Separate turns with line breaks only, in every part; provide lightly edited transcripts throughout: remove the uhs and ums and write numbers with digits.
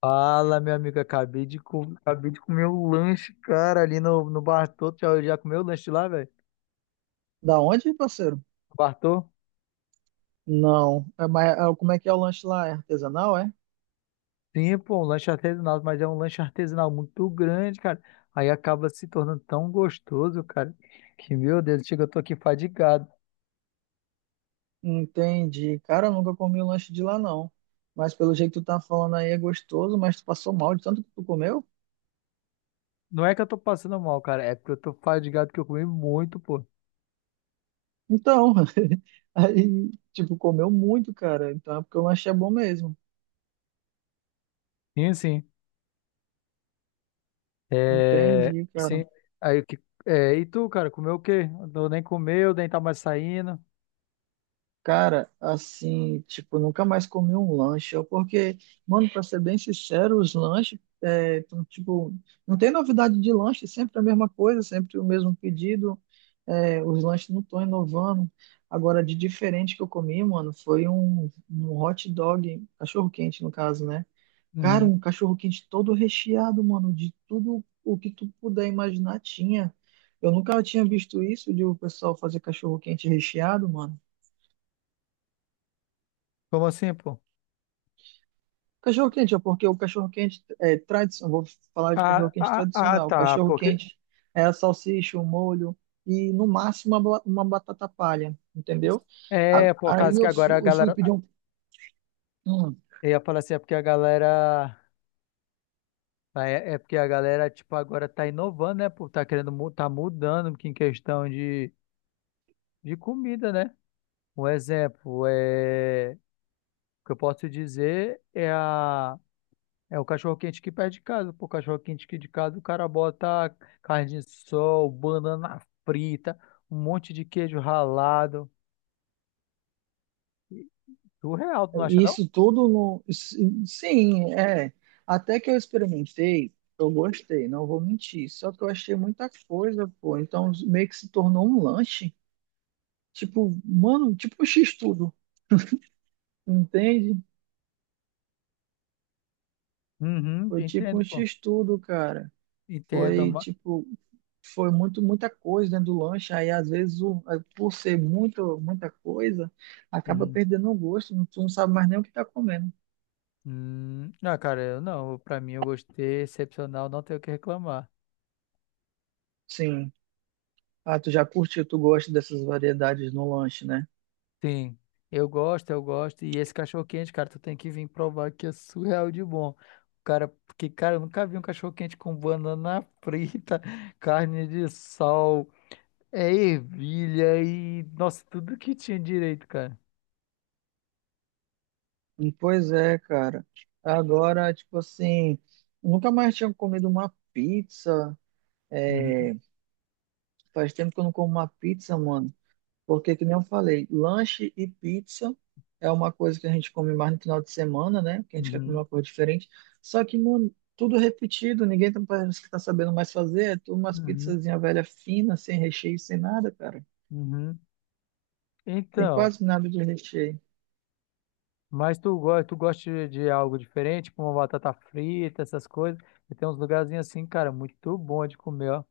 Fala, meu amigo, acabei de comer o lanche, cara, ali no Bartô. Tu já comeu o lanche lá, velho?
Da onde, parceiro?
Bartô?
Não. É, mas é, como é que é o lanche lá? É artesanal, é?
Sim, pô, um lanche artesanal, mas é um lanche artesanal muito grande, cara. Aí acaba se tornando tão gostoso, cara, que, meu Deus, chega, eu tô aqui fadigado.
Entendi. Cara, eu nunca comi um lanche de lá, não. Mas pelo jeito que tu tá falando aí é gostoso, mas tu passou mal de tanto que tu comeu?
Não é que eu tô passando mal, cara, é porque eu tô fadigado que eu comi muito, pô.
Então, aí, tipo, comeu muito, cara. Então é porque o lanche é bom mesmo.
Sim, sim. É,
Entendi, cara.
sim. Aí, e tu, cara, comeu o quê? Eu nem comeu, nem tá mais saindo.
Cara, assim, tipo, nunca mais comi um lanche, ó, porque, mano, pra ser bem sincero, os lanches, é, tão, tipo, não tem novidade de lanche, sempre a mesma coisa, sempre o mesmo pedido, é, os lanches não estão inovando. Agora, de diferente que eu comi, mano, foi um hot dog, cachorro-quente, no caso, né? Cara,
Uhum.
um cachorro-quente todo recheado, mano, de tudo o que tu puder imaginar tinha. Eu nunca tinha visto isso de o pessoal fazer cachorro-quente recheado, mano.
Como assim, pô?
Cachorro quente, ó, porque o cachorro quente é tradicional, vou falar de
Ah,
cachorro quente
ah, ah,
tradicional. O
tá.
cachorro
Porque
quente é a salsicha, o molho e no máximo uma, uma batata palha, entendeu?
é por
Aí
causa que agora a
eu fui
galera.
pedir um. hum,
Eu ia falar assim, é porque a galera. Ah, é porque a galera, tipo, agora tá inovando, né? Por tá mudando que em questão de comida, né? Um exemplo é. O que eu posso dizer é a. É o cachorro-quente que perto de casa. Pô, o cachorro-quente aqui de casa, o cara bota carne de sol, banana frita, um monte de queijo ralado. Surreal, tu não acha, não?
isso tudo no. si- Sim, é. Até que eu experimentei, eu gostei, não vou mentir. Só que eu achei muita coisa, pô. Então meio que se tornou um lanche. Tipo, mano, tipo um X-tudo, entende?
Uhum,
Foi tipo
entendo,
um
pô.
X-tudo, cara.
Entendo,
Foi tipo, foi muita coisa dentro do lanche. Aí às vezes, aí, por ser muita coisa, acaba
uhum.
perdendo o gosto. Tu não sabe mais nem o que tá comendo.
Ah, cara, eu não. Pra mim, eu gostei, excepcional, não tenho o que reclamar.
Sim. Ah, tu já curtiu, tu gosta dessas variedades no lanche, né?
Sim, eu gosto, eu gosto. E esse cachorro quente, cara, tu tem que vir provar que é surreal de bom. Cara, porque, cara, eu nunca vi um cachorro quente com banana frita, carne de sol, é ervilha e, nossa, tudo que tinha direito, cara.
Pois é, cara. Agora, tipo assim, nunca mais tinha comido uma pizza.
Uhum,
Faz tempo que eu não como uma pizza, mano. Porque, que nem eu falei, lanche e pizza é uma coisa que a gente come mais no final de semana, né? Que a gente quer comer
uhum,
uma coisa diferente. Só que, mano, tudo repetido, ninguém tá, parece que tá sabendo mais fazer. É tudo umas
uhum,
pizzazinha velha fina, sem recheio, sem nada, cara.
uhum.
Tem
Então.
quase nada de recheio.
Mas tu gosta de algo diferente, como uma batata frita, essas coisas. E tem uns lugarzinhos assim, cara, muito bom de comer, ó.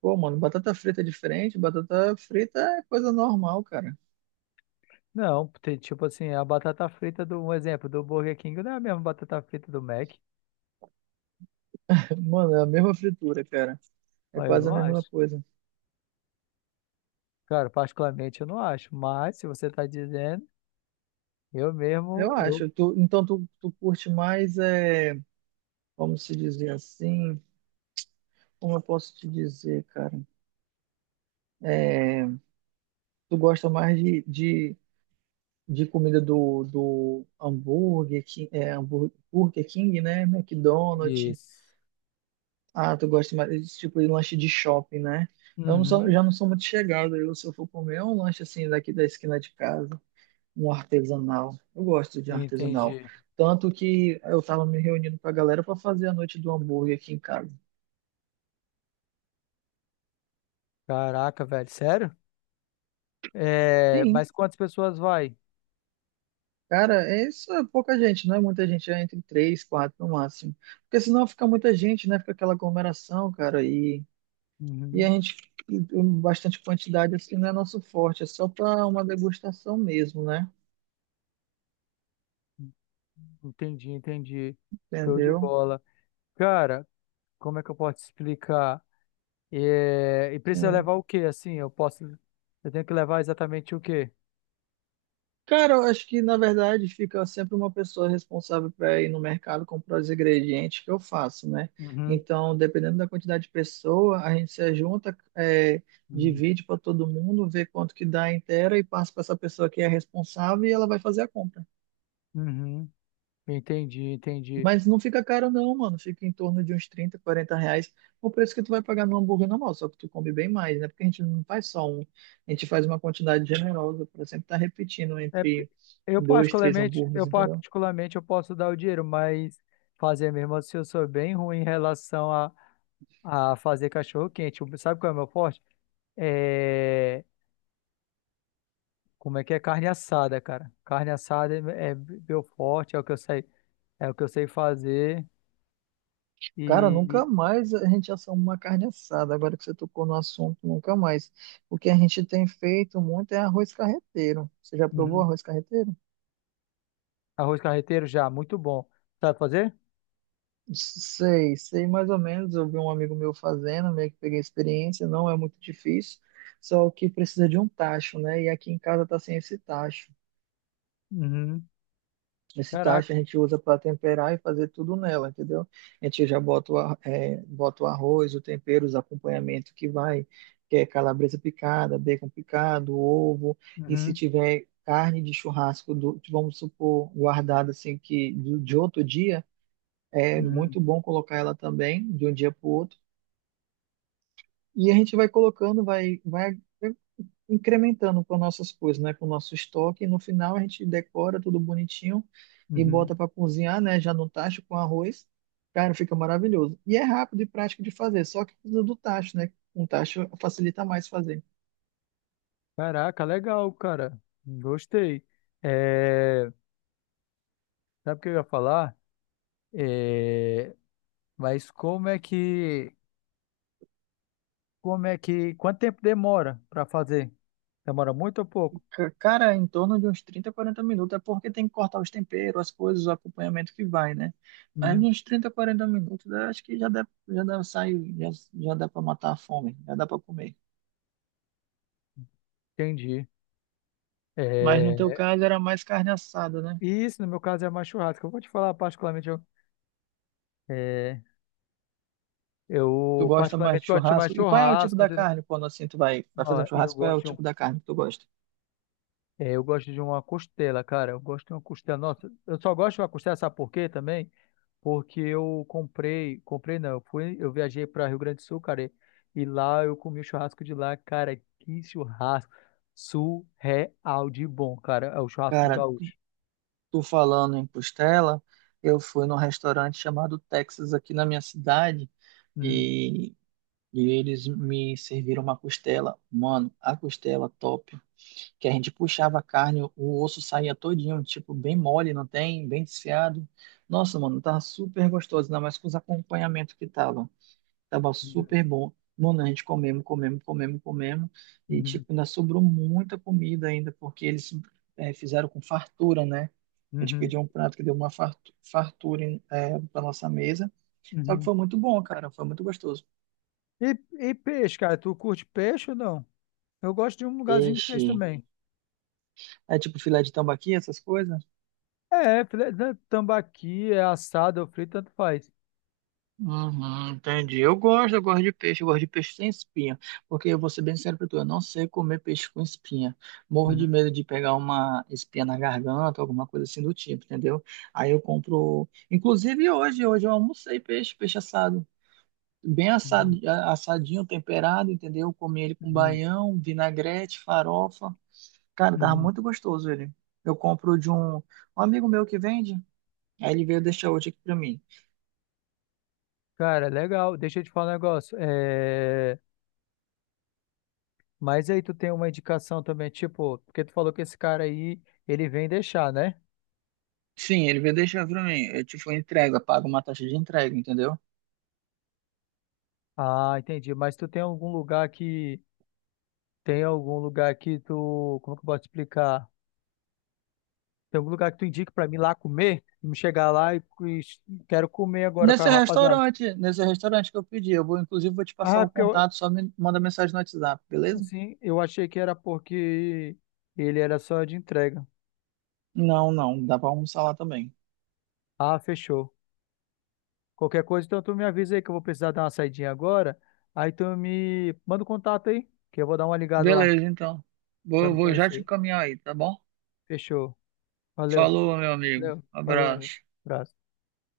Pô, mano, batata frita é diferente. Batata frita é coisa normal, cara.
Não, tem, tipo assim, a batata frita do, um exemplo, do Burger King não é a mesma batata frita do Mac.
Mano, é a mesma fritura, cara. É
Ó, eu
quase a
não
mesma
acho.
coisa.
Cara, particularmente eu não acho. Mas se você tá dizendo, eu
Eu
mesmo, eu.
acho. Então, tu curte mais, é, como se dizer assim? Como eu posso te dizer, cara? É, tu gosta mais de comida do hambúrguer, é, hambúrguer, Burger King, né? McDonald's.
Isso.
Ah, tu gosta mais desse tipo de lanche de shopping, né? Eu não sou,
Uhum,
já não sou muito chegado. Eu, se eu for comer, é um lanche assim daqui da esquina de casa, um artesanal. Eu gosto de artesanal.
entendi.
Tanto que eu tava me reunindo com a galera para fazer a noite do hambúrguer aqui em casa.
Caraca, velho, sério? É,
Sim.
mas quantas pessoas vai?
Cara, é isso é pouca gente, não é muita gente, é entre três, quatro no máximo. Porque senão fica muita gente, né? Fica aquela aglomeração, cara, e
Uhum,
a gente, e bastante quantidade, assim, não é nosso forte, é só para uma degustação mesmo, né?
entendi, entendi. Show de
Entendeu?
bola. Cara, como é que eu posso te explicar? É, e precisa
É.
levar o quê? Assim, eu posso, eu tenho que levar exatamente o quê?
Cara, eu acho que na verdade fica sempre uma pessoa responsável para ir no mercado comprar os ingredientes que eu faço, né?
Uhum,
Então, dependendo da quantidade de pessoa, a gente se junta, é,
uhum,
divide para todo mundo, vê quanto que dá inteira e passa para essa pessoa que é responsável e ela vai fazer a compra.
uhum. Entendi, entendi.
Mas não fica caro não, mano. Fica em torno de uns 30, 40 reais o preço que tu vai pagar no hambúrguer normal, só que tu come bem mais, né? Porque a gente não faz só um, a gente faz uma quantidade generosa para sempre estar repetindo
É, porque
entre
eu
dois, três
particularmente, eu
hambúrgueres, entendeu?
particularmente eu posso dar o dinheiro, mas fazer mesmo assim, eu sou bem ruim em relação a fazer cachorro quente. Sabe qual é o meu forte? É, como é que é carne assada, cara? Carne assada é meu forte, é o que eu sei, é o que eu sei fazer e,
Cara, nunca
e-
mais a gente assoma uma carne assada. Agora que você tocou no assunto, nunca mais. O que a gente tem feito muito é arroz carreteiro. Você já provou
Uhum.
arroz carreteiro?
Arroz carreteiro já, muito bom. Sabe fazer?
Sei, sei mais ou menos. Eu vi um amigo meu fazendo, meio que peguei a experiência. Não é muito difícil, só que precisa de um tacho, né? E aqui em casa tá sem esse tacho.
Uhum.
Esse tacho a
Caraca.
gente usa para temperar e fazer tudo nela, entendeu? A gente já bota bota o arroz, o tempero, os acompanhamentos que vai, que é calabresa picada, bacon picado, ovo, e se
Uhum.
tiver carne de churrasco, do, vamos supor, guardada assim, que de outro dia, é
Uhum.
muito bom colocar ela também, de um dia para o outro. E a gente vai colocando, vai incrementando com nossas coisas, né? Com o nosso estoque. E no final a gente decora tudo bonitinho e
Uhum.
bota para cozinhar, né? Já no tacho com arroz. Cara, fica maravilhoso. E é rápido e prático de fazer, só que precisa do tacho, né? Um tacho facilita mais fazer.
Caraca, legal, cara. Gostei. É, sabe o que eu ia falar? É, mas como é que. Como é que. Quanto tempo demora para fazer? Demora muito ou pouco?
Cara, em torno de uns 30, 40 minutos, é porque tem que cortar os temperos, as coisas, o acompanhamento que vai, né? Mas
Uhum.
uns 30, 40 minutos, eu acho que já dá, sai, já dá para matar a fome, já dá para comer.
Entendi.
Mas no teu
É,
caso era mais carne assada, né?
e isso, no meu caso, é mais churrasco. Eu vou te falar particularmente. É,
Tu
eu
gosta mais
particularmente
de
gosto de chamar
churrasco? E qual é o tipo
churrasco,
da
entendeu?
carne quando assim tu vai, vai
Ó,
fazer um
e eu
churrasco? Qual é
gosto
o
de um.
tipo da carne que tu gosta?
É, eu gosto de uma costela, cara. Eu gosto de uma costela. Nossa, eu só gosto de uma costela, sabe por quê também? Porque eu comprei, comprei não, eu fui, eu viajei para Rio Grande do Sul, cara, e lá eu comi o churrasco de lá, cara, que churrasco surreal de bom, cara. É o churrasco
Cara,
gaúcho.
tu falando em costela, eu fui num restaurante chamado Texas aqui na minha cidade
Uhum,
e, e eles me serviram uma costela. Mano, a costela top. Que a gente puxava a carne, o osso saía todinho, tipo, bem mole, não tem? Bem desfiado. Nossa, mano, tava super gostoso, ainda mais com os acompanhamentos que tava. Tava
uhum,
super bom. Mano, a gente comemos, comemos, comemos, comemos. E,
uhum,
tipo, ainda sobrou muita comida ainda, porque eles fizeram com fartura, né? A gente
uhum,
pediu um prato que deu uma fartura pra nossa mesa. Só que
uhum.
foi muito bom, cara. Foi muito gostoso.
E, e peixe, cara, tu curte peixe ou não? Eu gosto de um lugarzinho de peixe
Peixe.
também.
É tipo filé de tambaqui, essas coisas.
É, né, tambaqui, é assado, é frito, tanto faz.
Uhum, entendi. Eu gosto de peixe, eu gosto de peixe sem espinha. Porque eu vou ser bem sincero pra tu, eu não sei comer peixe com espinha. Morro de
Uhum,
medo de pegar uma espinha na garganta, alguma coisa assim do tipo, entendeu? Aí eu compro. Inclusive hoje, hoje eu almocei peixe, peixe assado. Bem assado,
uhum,
assadinho, temperado, entendeu? Comi ele com
uhum.
baião, vinagrete, farofa. Cara, tava
Uhum.
muito gostoso ele. Eu compro de um amigo meu que vende, aí ele veio deixar hoje aqui pra mim.
Cara, legal. Deixa eu te falar um negócio. Mas aí tu tem uma indicação também, tipo, porque tu falou que esse cara aí, ele vem deixar, né?
Sim, ele veio deixar pra mim. Eu, tipo, entrega, paga uma taxa de entrega, entendeu?
Ah, entendi. Mas tu tem algum lugar que tem algum lugar que tu, como que eu posso explicar? Tem algum lugar que tu indique pra mim lá comer? Me chegar lá e quero comer agora com a rapaziada.
Nesse restaurante que eu pedi, eu vou, inclusive, vou te passar
Ah,
o
porque eu,
contato, só me manda mensagem no WhatsApp, beleza?
assim, eu achei que era porque ele era só de entrega.
Não, não, dá pra almoçar lá também.
Ah, fechou. Qualquer coisa, então tu me avisa aí que eu vou precisar dar uma saidinha agora. Aí tu me manda o contato aí, que eu vou dar uma ligada lá
Beleza, então.
pra
Vou,
me
vou já te
conhecer.
encaminhar aí, tá bom?
Fechou. Valeu.
Falou, meu amigo.
Valeu. Valeu, amigo.
Abraço.
Abraço.